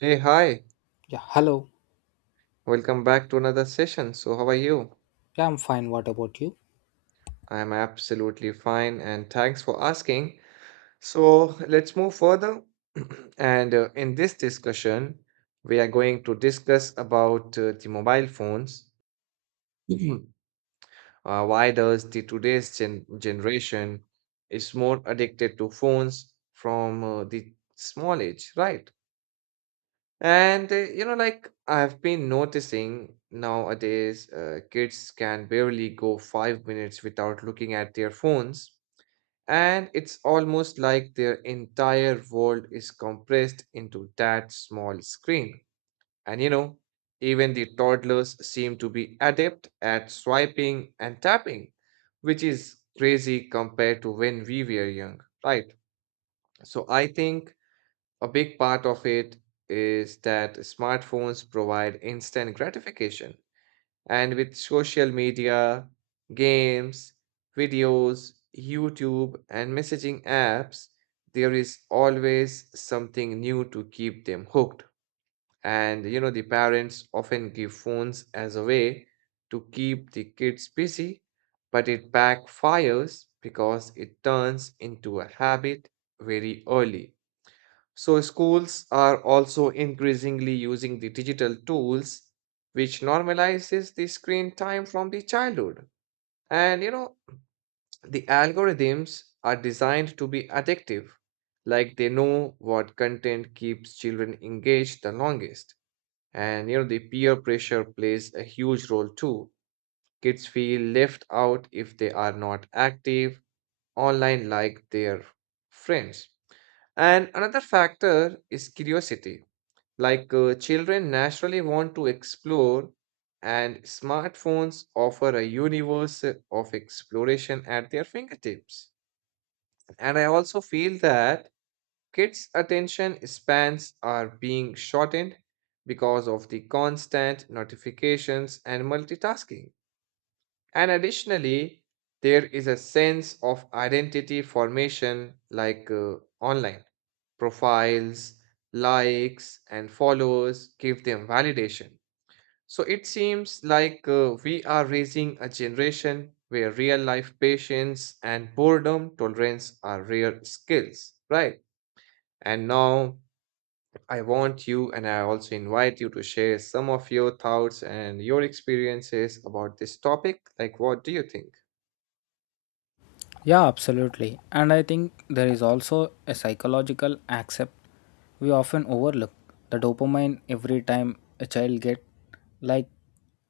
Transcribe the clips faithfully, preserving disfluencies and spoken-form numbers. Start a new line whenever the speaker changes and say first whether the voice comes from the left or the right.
right: Hey, hi.
left: Yeah, hello.
right: Welcome back to another session. So, how are you?
left: Yeah, I'm fine. What about you?
right: I'm absolutely fine and thanks for asking. So, let's move further. And uh, In this discussion, we are going to discuss about uh, the mobile phones. Mhm. Uh, why does the today's gen generation is more addicted to phones from uh, the small age, right? And, uh, you know, like I've been noticing nowadays, uh, kids can barely go five minutes without looking at their phones. And it's almost like their entire world is compressed into that small screen. And, you know, Even the toddlers seem to be adept at swiping and tapping, which is crazy compared to when we were young, right? So I think a big part of it is that smartphones provide instant gratification. And with social media, games, videos, YouTube, and messaging apps, there is always something new to keep them hooked. And you know, the parents often give phones as a way to keep the kids busy, but it backfires because it turns into a habit very early. So, schools are also increasingly using the digital tools, which normalizes the screen time from the childhood. And you know, the algorithms are designed to be addictive, like they know what content keeps children engaged the longest. And you know, the peer pressure plays a huge role too. Kids feel left out if they are not active online like their friends. And another factor is curiosity like uh, children naturally want to explore, and smartphones offer a universe of exploration at their fingertips. And I also feel that kids' attention spans are being shortened because of the constant notifications and multitasking. And additionally, there is a sense of identity formation like uh, online. Profiles, likes, and followers give them validation. So it seems like uh, we are raising a generation where real life patience and boredom tolerance are rare skills, right? And now I want you and I also invite you to share some of your thoughts and your experiences about this topic. Like, what do you think?
left: Yeah, absolutely. And I think there is also a psychological accept we often overlook. The dopamine every time a child get like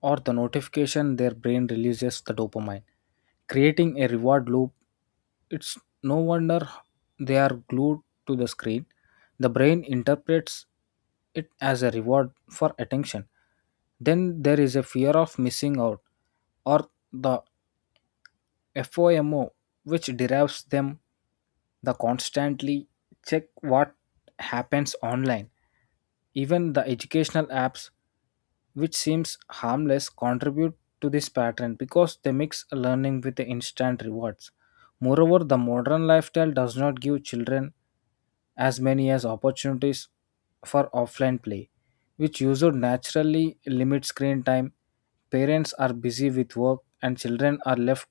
left: or the notification, their brain releases the dopamine, creating a reward loop. It's no wonder they are glued to the screen. The brain interprets it as a reward for attention. Then there is a fear of missing out, or the FOMO, which derives them the constantly check what happens online. Even the educational apps, which seems harmless, contribute to this pattern because they mix learning with the instant rewards. Moreover, the modern lifestyle does not give children as many as opportunities for offline play, which usually naturally limit screen time. Parents are busy with work, and children are left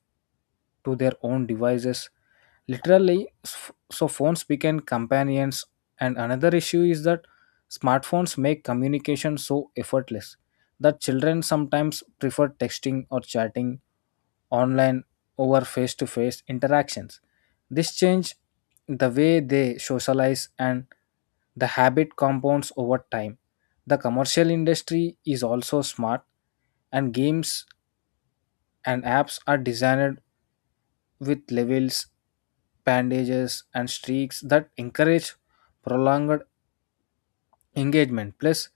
left: to their own devices. Literally, s- so phones became companions. And another issue is that smartphones make communication so effortless that children sometimes prefer texting or chatting online over face to face interactions. This change the way they socialize, and the habit compounds over time. The commercial industry is also smart, and games and apps are designed with levels, bandages, and streaks that encourage prolonged engagement. Plus,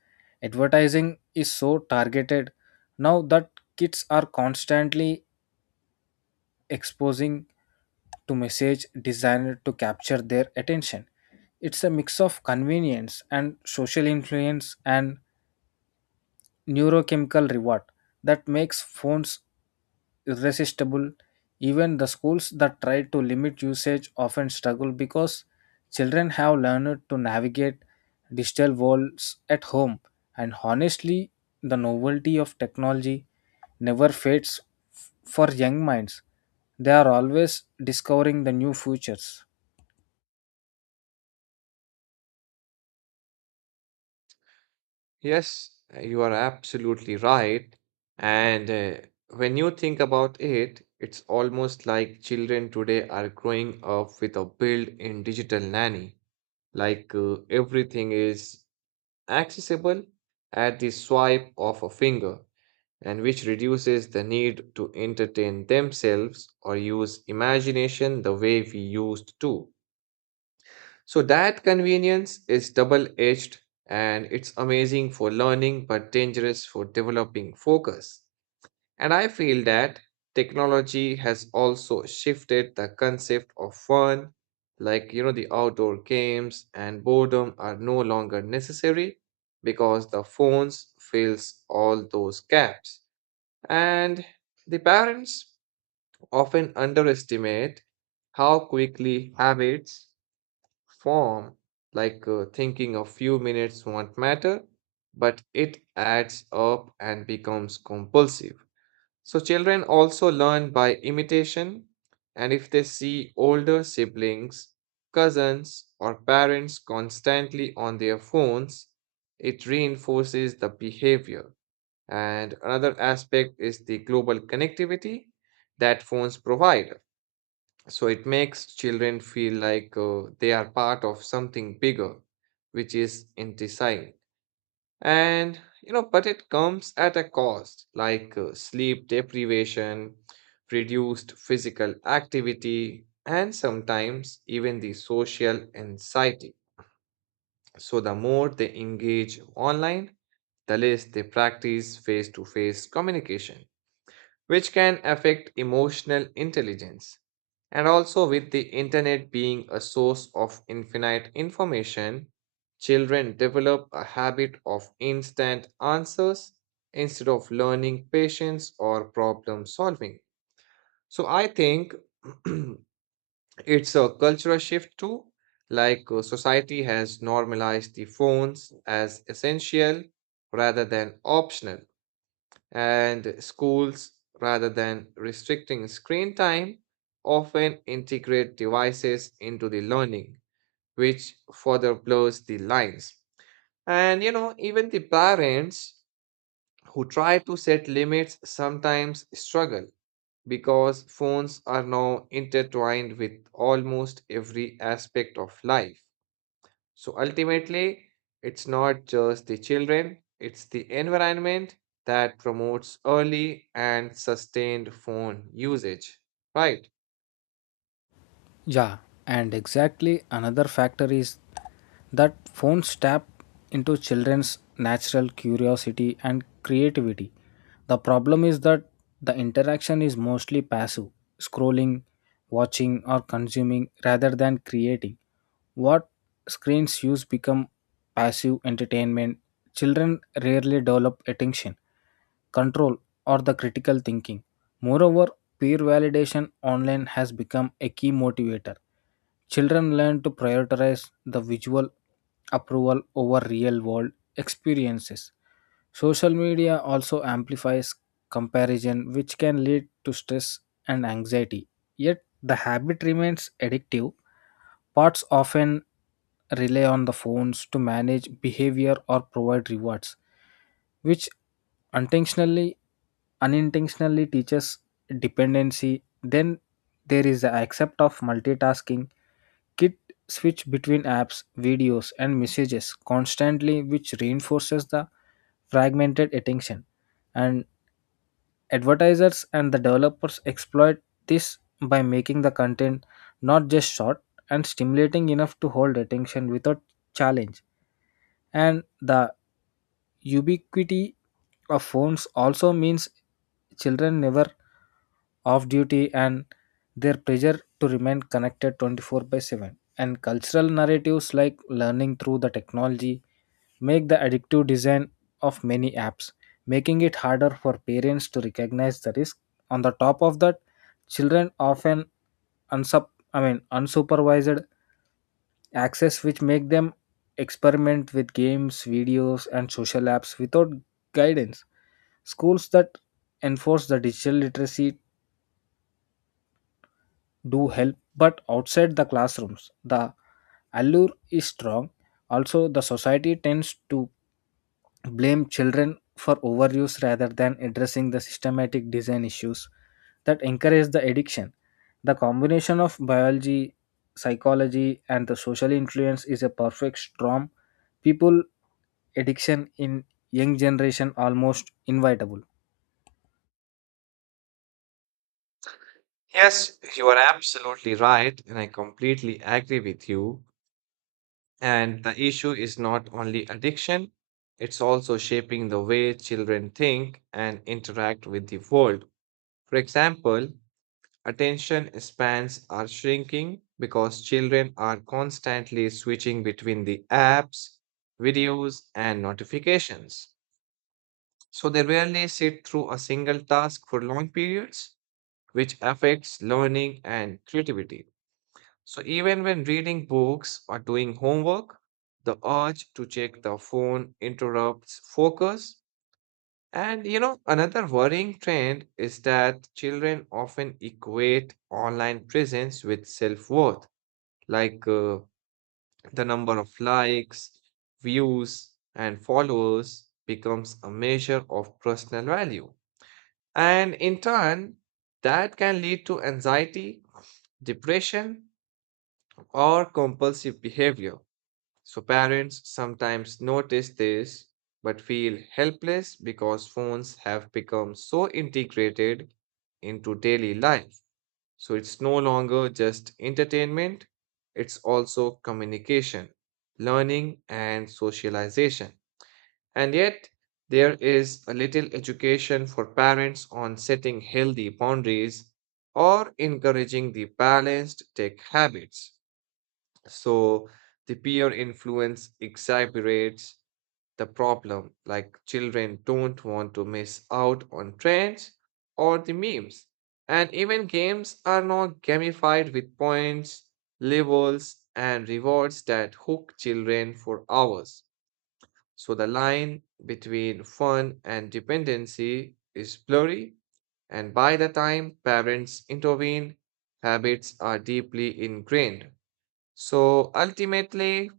left: advertising is so targeted now that kids are constantly exposing to message designed to capture their attention. It's a mix of convenience and social influence and neurochemical reward that makes phones irresistible. Even the schools that try to limit usage often struggle because children have learned to navigate digital worlds at home. And honestly, the novelty of technology never fades f- for young minds. They are always discovering the new futures.
right: Yes, you are absolutely right. And uh, When you think about it, it's almost like children today are growing up with a built-in digital nanny. Like uh, everything is accessible at the swipe of a finger, and which reduces the need to entertain themselves or use imagination the way we used to. So that convenience is double edged and it's amazing for learning but dangerous for developing focus. And I feel that technology has also shifted the concept of fun, like you know, the outdoor games and boredom are no longer necessary because the phones fills all those gaps. And the parents often underestimate how quickly habits form, like uh, thinking a few minutes won't matter, but it adds up and becomes compulsive. So, children also learn by imitation, and if they see older siblings, cousins, or parents constantly on their phones, it reinforces the behavior. And another aspect is the global connectivity that phones provide. So it makes children feel like uh, they are part of something bigger, which is intisai. And, you know, but it comes at a cost, like uh, sleep deprivation, reduced physical activity, and sometimes even the social anxiety. So the more they engage online, the less they practice face to face communication which can affect emotional intelligence. And also, with the internet being a source of infinite information, children develop a habit of instant answers instead of learning patience or problem solving. So, I think it's a cultural shift too. Like, uh, society has normalized the phones as essential rather than optional and schools, rather than restricting screen time, often integrate devices into the learning, which further blurs the lines. And you know, even the parents who try to set limits sometimes struggle because phones are now intertwined with almost every aspect of life. So ultimately, it's not just the children, it's the environment that promotes early and sustained phone usage. Right.
left: Yeah, and exactly, another factor is that phones tap into children's natural curiosity and creativity. The problem is that the interaction is mostly passive: scrolling, watching, or consuming rather than creating. What screens use become passive entertainment, children rarely develop attention control or the critical thinking. Moreover, peer validation online has become a key motivator. Children learn to prioritize the visual approval over real world experiences. Social media also amplifies comparison, which can lead to stress and anxiety. Yet, the habit remains addictive. Parts often rely on the phones to manage behavior or provide rewards, which intentionally unintentionally teaches dependency. Then there is the accept of multitasking. Kit switch between apps, videos, and messages constantly, which reinforces the fragmented attention. And advertisers and the developers exploit this by making the content not just short and stimulating enough to hold attention without challenge. And the ubiquity of phones also means children never off duty, and their pressure to remain connected twenty four by seven, and cultural narratives like learning through the technology make the addictive design of many apps, making it harder for parents to recognize the risk. On the top of that, children often unsup- I mean, unsupervised access, which make them experiment with games, videos, and social apps without guidance. Schools that enforce the digital literacy do help, but outside the classrooms the allure is strong. Also, the society tends to blame children for overuse rather than addressing the systematic design issues that encourage the addiction. The combination of biology, psychology, and the social influence is a perfect storm. People addiction in young generation almost inevitable.
right: Yes, you are absolutely right, and I completely agree with you. And the issue is not only addiction, it's also shaping the way children think and interact with the world. For example, attention spans are shrinking because children are constantly switching between the apps, videos, and notifications. So they rarely sit through a single task for long periods, which affects learning and creativity. So even when reading books or doing homework, the urge to check the phone interrupts focus and you know, another worrying trend is that children often equate online presence with self-worth, like uh, the number of likes, views, and followers becomes a measure of personal value. And in turn, that can lead to anxiety, depression, or compulsive behavior. So parents sometimes notice this but feel helpless because phones have become so integrated into daily life. So it's no longer just entertainment, it's also communication, learning, and socialization. And yet, there is a little education for parents on setting healthy boundaries or encouraging the balanced tech habits. So the peer influence exacerbates the problem, like children don't want to miss out on trends or the memes. And even games are now gamified with points, levels, and rewards that hook children for hours. So the line between fun and dependency is blurry, and by the time parents intervene, habits are deeply ingrained. So ultimately,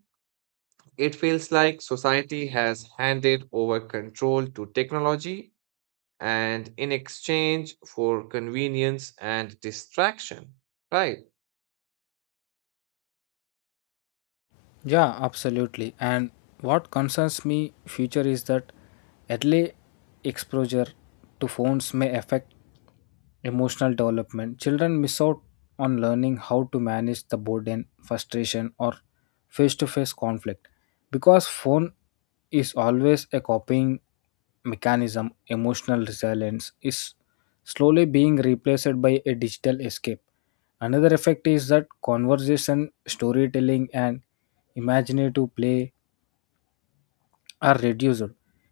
right: it feels like society has handed over control to technology and in exchange for convenience and distraction. Right.
left: Yeah, absolutely. And what concerns me future is that early exposure to phones may affect emotional development. Children miss out on learning how to manage the burden, frustration, or face to face conflict because phone is always a copying mechanism. Emotional resilience is slowly being replaced by a digital escape. Another effect is that conversation, storytelling, and imaginative play are reduced,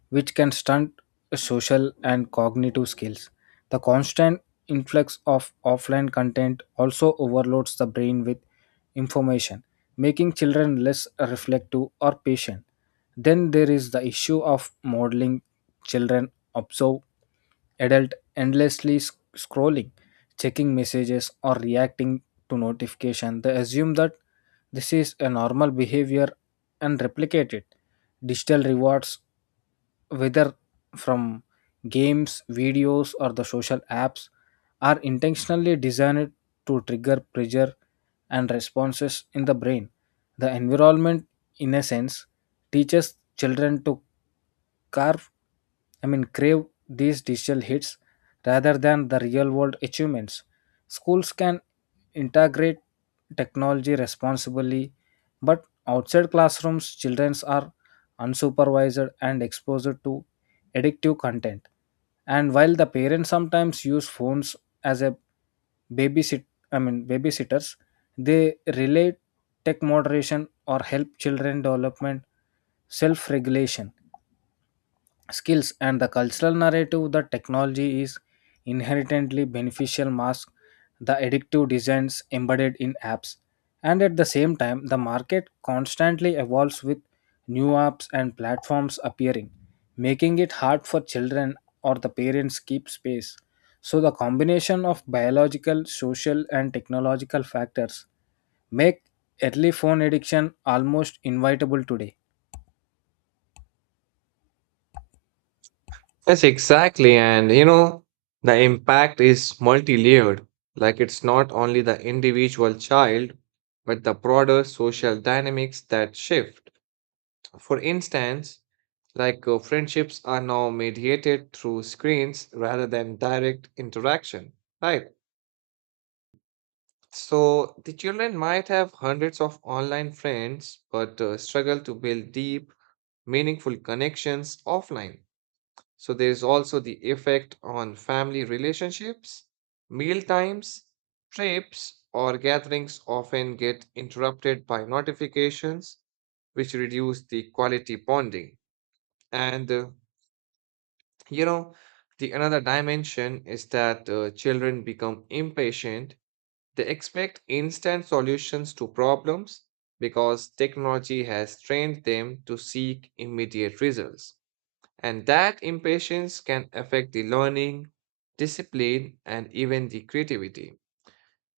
left: which can stunt social and cognitive skills. The constant influx of offline content also overloads the brain with information, making children less reflective or patient. Then there is the issue of modeling. Children observe adult endlessly sc- scrolling, checking messages, or reacting to notification. They assume that this is a normal behavior and replicate it. Digital rewards, whether from games, videos, or the social apps, are intentionally designed to trigger pressure and responses in the brain. The environment, in a sense, teaches children to carve, I mean, crave these digital hits rather than the real world achievements. Schools can integrate technology responsibly, but outside classrooms, children are unsupervised and exposed to addictive content. And while the parents sometimes use phones as a babysit I mean babysitters, they relate tech moderation or help children development self-regulation skills. And the cultural narrative that technology is inherently beneficial mask the addictive designs embedded in apps. And at the same time, the market constantly evolves with new apps and platforms appearing, making it hard for children or the parents keep space. So the combination of biological, social, and technological factors make early phone addiction almost inevitable today.
right: Yes, exactly. And you know, the impact is multi layered. Like it's not only the individual child, but the broader social dynamics that shift. For instance, like uh, friendships are now mediated through screens rather than direct interaction. Right. So the children might have hundreds of online friends, but uh, struggle to build deep, meaningful connections offline. So there is also the effect on family relationships. Meal times, trips, or gatherings often get interrupted by notifications, which reduce the quality bonding. And uh, you know, the another dimension is that uh, children become impatient they expect instant solutions to problems because technology has trained them to seek immediate results. And that impatience can affect the learning, discipline, and even the creativity.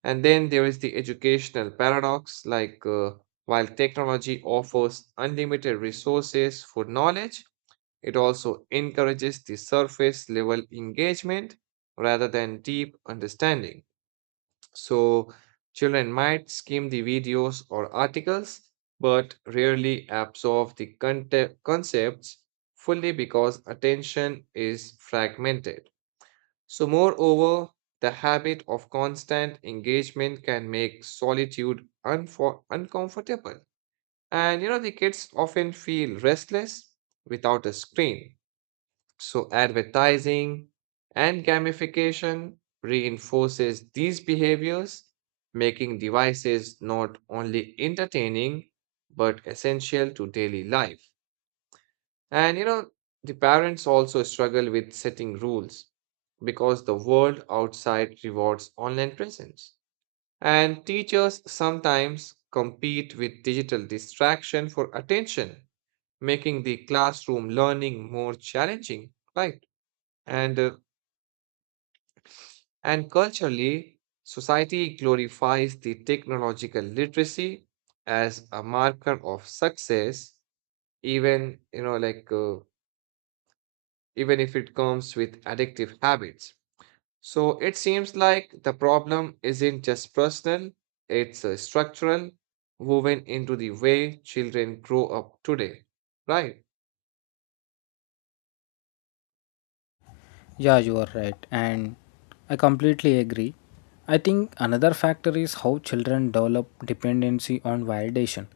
right: And then there is the educational paradox like uh, while technology offers unlimited resources for knowledge, it also encourages the surface level engagement rather than deep understanding. So children might skim the videos or articles, but rarely absorb the conte- concepts fully because attention is fragmented. So, moreover, the habit of constant engagement can make solitude unfor- uncomfortable. And you know, the kids often feel restless without a screen. So advertising and gamification reinforces these behaviors, making devices not only entertaining but essential to daily life. And you know, the parents also struggle with setting rules because the world outside rewards online presence. And teachers sometimes compete with digital distraction for attention, making the classroom learning more challenging, right? And uh, And culturally, society glorifies the technological literacy as a marker of success, even you know, like uh, even if it comes with addictive habits. So it seems like the problem isn't just personal; it's uh, structural, woven into the way children grow up today, right?
left: Yeah, you are right, and I completely agree. I think another factor is how children develop dependency on validation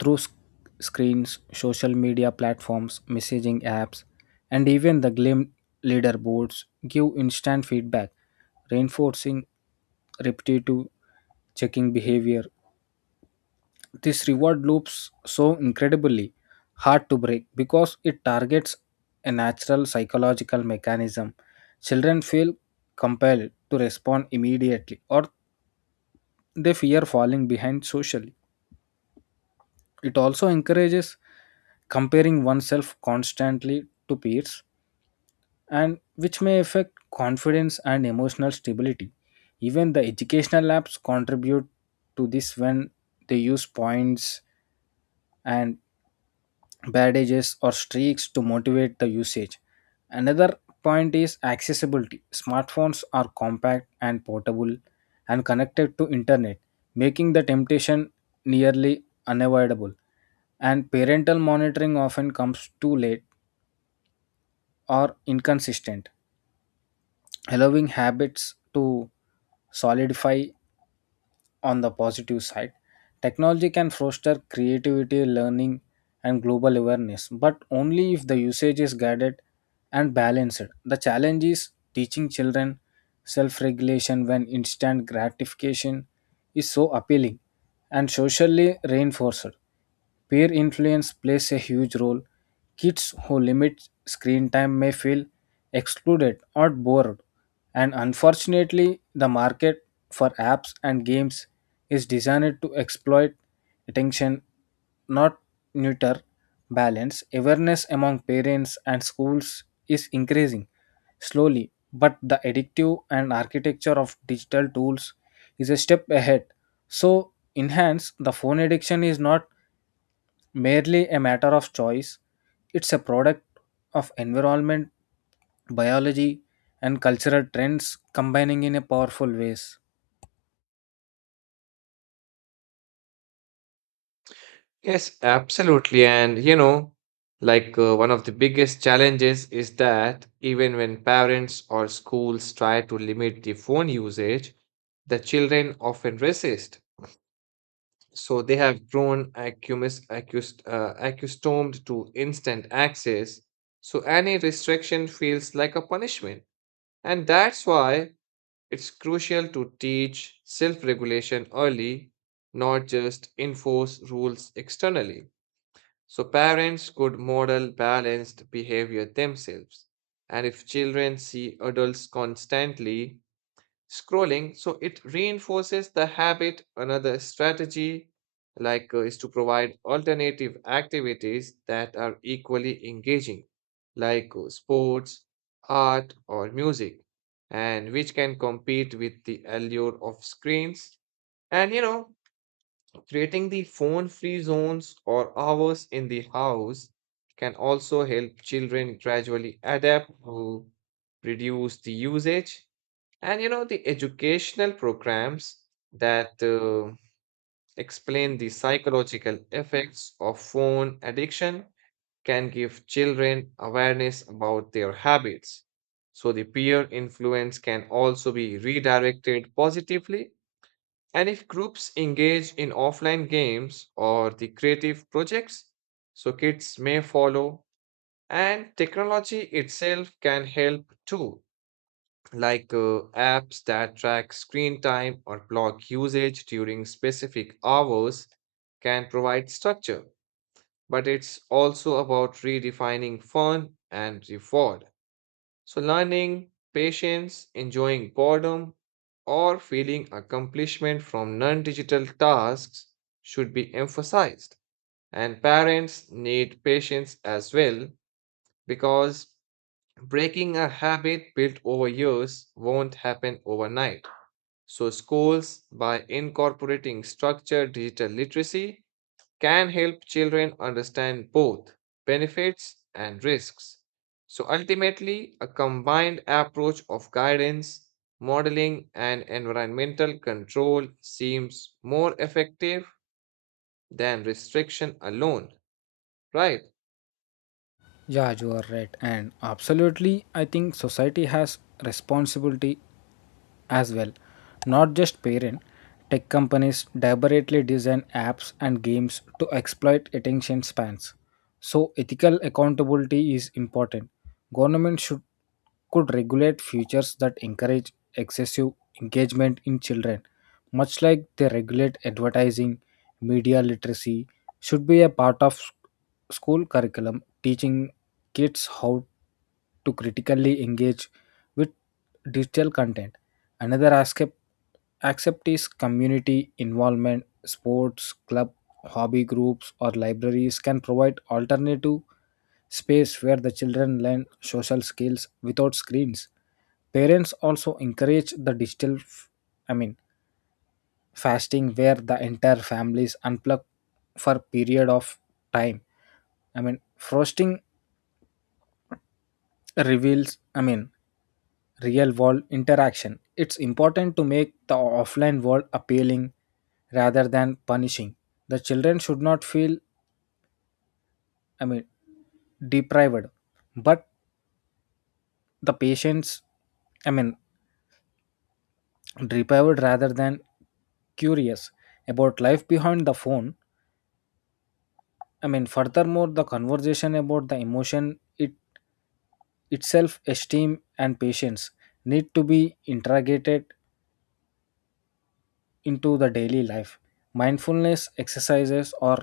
left: through sc- screens, social media platforms, messaging apps, and even the glim leaderboards give instant feedback, reinforcing repetitive checking behavior. This reward loops so incredibly hard to break because it targets a natural psychological mechanism. Children feel compelled to respond immediately, or they fear falling behind socially. It also encourages comparing oneself constantly to peers, and which may affect confidence and emotional stability. Even the educational apps contribute to this when they use points and bandages or streaks to motivate the usage. Another point is accessibility. Smartphones are compact and portable and connected to internet, making the temptation nearly unavoidable. And parental monitoring often comes too late or inconsistent, allowing habits to solidify. On the positive side, technology can foster creativity, learning, and global awareness, but only if the usage is guided and balanced. The challenge is teaching children self regulation when instant gratification is so appealing and socially reinforced. Peer influence plays a huge role. Kids who limit screen time may feel excluded or bored. And unfortunately, the market for apps and games is designed to exploit attention, not neuter balance. Awareness among parents and schools is increasing slowly, but the addictive and architecture of digital tools is a step ahead. So, enhance the phone addiction is not merely a matter of choice, it's a product of environment, biology, and cultural trends combining in a powerful ways.
right: Yes, absolutely. And you know, like uh, One of the biggest challenges is that even when parents or schools try to limit the phone usage, the children often resist. So they have grown accumis, accust, uh, accustomed to instant access. So any restriction feels like a punishment. And that's why it's crucial to teach self regulation early, not just enforce rules externally. So parents could model balanced behavior themselves. And if children see adults constantly scrolling, so it reinforces the habit. Another strategy like uh, is to provide alternative activities that are equally engaging, like uh, sports, art, or music, and which can compete with the allure of screens. And you know, Creating the phone-free zones or hours in the house can also help children gradually adapt to reduce the usage. And you know, the educational programs that uh, explain the psychological effects of phone addiction can give children awareness about their habits. So the peer influence can also be redirected positively and if groups engage in offline games or the creative projects, so kids may follow, and technology itself can help too, like uh, apps that track screen time or block usage during specific hours can provide structure. But it's also about redefining fun and reward. So, learning, patience, enjoying boredom, or feeling accomplishment from non digital tasks should be emphasized. And parents need patience as well because breaking a habit built over years won't happen overnight. So, schools, by incorporating structured digital literacy, can help children understand both benefits and risks. So ultimately, a combined approach of guidance, modeling, and environmental control seems more effective than restriction alone, right?
left: Yeah, you are right. And absolutely, I think society has responsibility as well. Not just parents. Tech companies deliberately design apps and games to exploit attention spans. So ethical accountability is important. Government should could regulate features that encourage excessive engagement in children, much like they regulate advertising. Media literacy should be a part of s- school curriculum, teaching kids how to critically engage with digital content. Another aspect accept is community involvement. Sports, club, hobby groups, or libraries can provide alternative space where the children learn social skills without screens. Parents also encourage the digital, f- I mean, fasting, where the entire families unplug for period of time. I mean, frosting reveals, I mean, real world interaction. It's important to make the offline world appealing rather than punishing. The children should not feel, I mean, deprived, but the patients, I mean, deprived rather than curious about life behind the phone. I mean, furthermore, the conversation about the emotion it itself esteem and patience need to be interrogated into the daily life. Mindfulness exercises or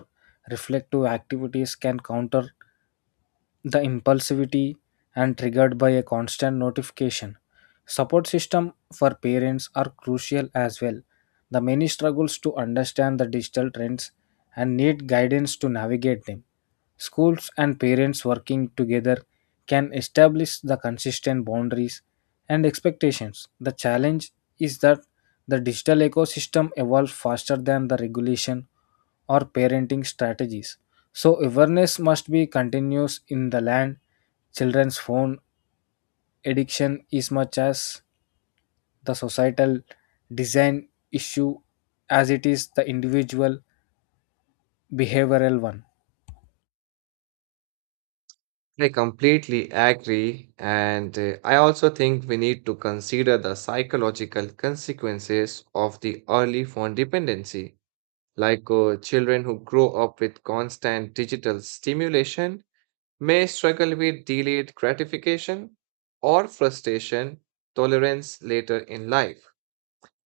left: reflective activities can counter the impulsivity and triggered by a constant notification. Support system for parents are crucial as well. The many struggles to understand the digital trends and need guidance to navigate them. Schools and parents working together can establish the consistent boundaries and expectations. The challenge is that the digital ecosystem evolves faster than the regulation or parenting strategies. So awareness must be continuous in the land. Children's phone addiction is much as the societal design issue as it is the individual behavioral one.
right: I completely agree, and uh, I also think we need to consider the psychological consequences of the early phone dependency like uh, children who grow up with constant digital stimulation may struggle with delayed gratification or frustration tolerance later in life.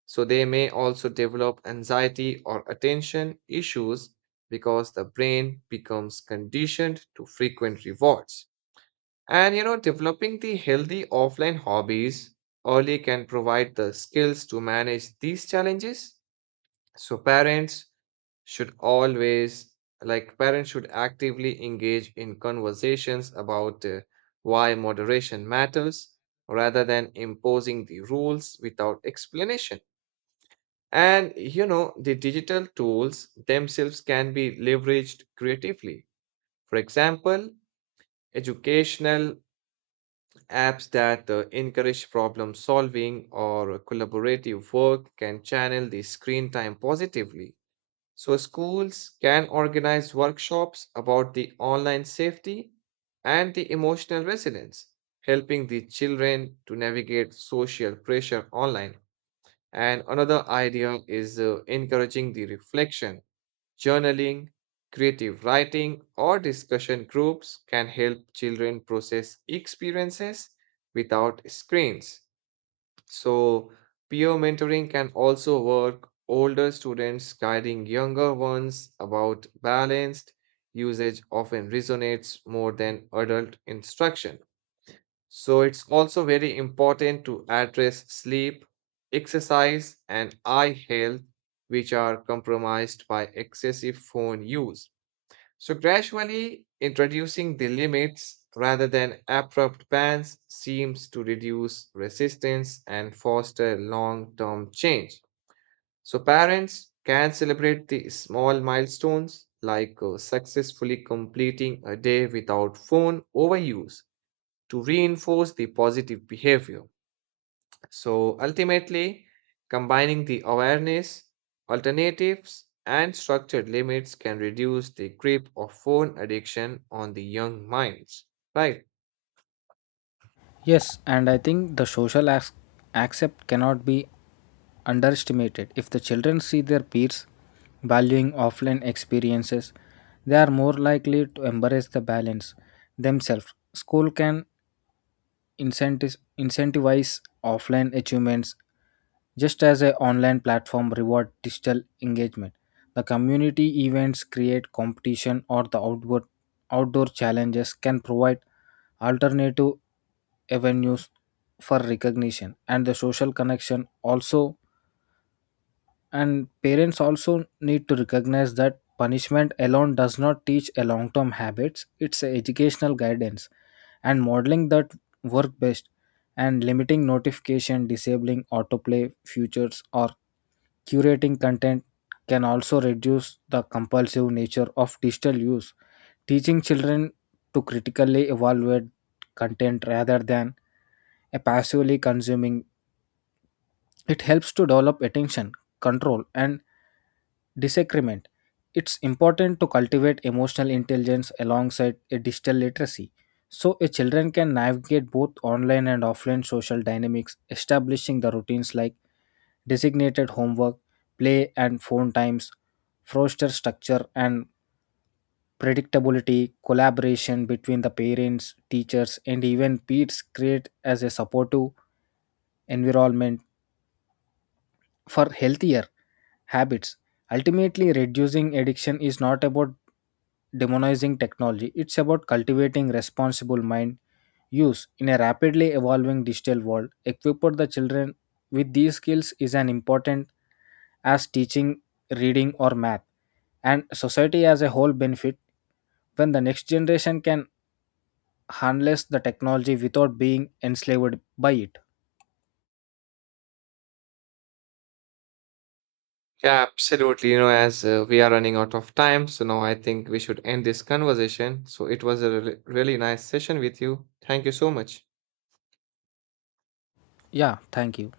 right: So, they may also develop anxiety or attention issues because the brain becomes conditioned to frequent rewards. And you know, developing the healthy offline hobbies early can provide the skills to manage these challenges so parents should always, like parents should actively engage in conversations about uh, why moderation matters rather than imposing the rules without explanation. And you know, the digital tools themselves can be leveraged creatively. For example, educational apps that uh, encourage problem solving or collaborative work can channel the screen time positively. So schools can organize workshops about the online safety and the emotional resilience, helping the children to navigate social pressure online. And another idea is uh, encouraging the reflection, journaling, creative writing, or discussion groups can help children process experiences without screens. So, peer mentoring can also work, older students guiding younger ones about balanced usage often resonates more than adult instruction. So, it's also very important to address sleep, exercise, and eye health, which are compromised by excessive phone use. So, gradually introducing the limits rather than abrupt bans seems to reduce resistance and foster long term change. So, parents can celebrate the small milestones like uh, successfully completing a day without phone overuse to reinforce the positive behavior. So ultimately, combining the awareness, alternatives, and structured limits can reduce the grip of phone addiction on the young minds. Right.
left: Yes, and I think the social ac- accept cannot be underestimated. If the children see their peers valuing offline experiences, they are more likely to embrace the balance themselves. School can incentives- incentivize offline achievements just as an online platform reward digital engagement. The community events create competition, or the outward, outdoor challenges can provide alternative avenues for recognition and the social connection also. And parents also need to recognize that punishment alone does not teach a long term habits, it's a educational guidance and modeling that work best. And limiting notification, disabling autoplay features, or curating content can also reduce the compulsive nature of digital use. Teaching children to critically evaluate content rather than a passively consuming it helps to develop attention, control, and disagreement. It's important to cultivate emotional intelligence alongside a digital literacy so a children can navigate both online and offline social dynamics. Establishing the routines like designated homework, play, and phone times, foster structure and predictability. Collaboration between the parents, teachers, and even peers create as a supportive environment for healthier habits. Ultimately, reducing addiction is not about demonizing technology, it's about cultivating responsible mind use in a rapidly evolving digital world. Equip the children with these skills is an important as teaching, reading, or math, and society as a whole benefit when the next generation can harness the technology without being enslaved by it.
right: Yeah, absolutely. You know, as uh, we are running out of time, so now I think we should end this conversation. So it was a really really nice session with you. Thank you so much.
left: Yeah, thank you.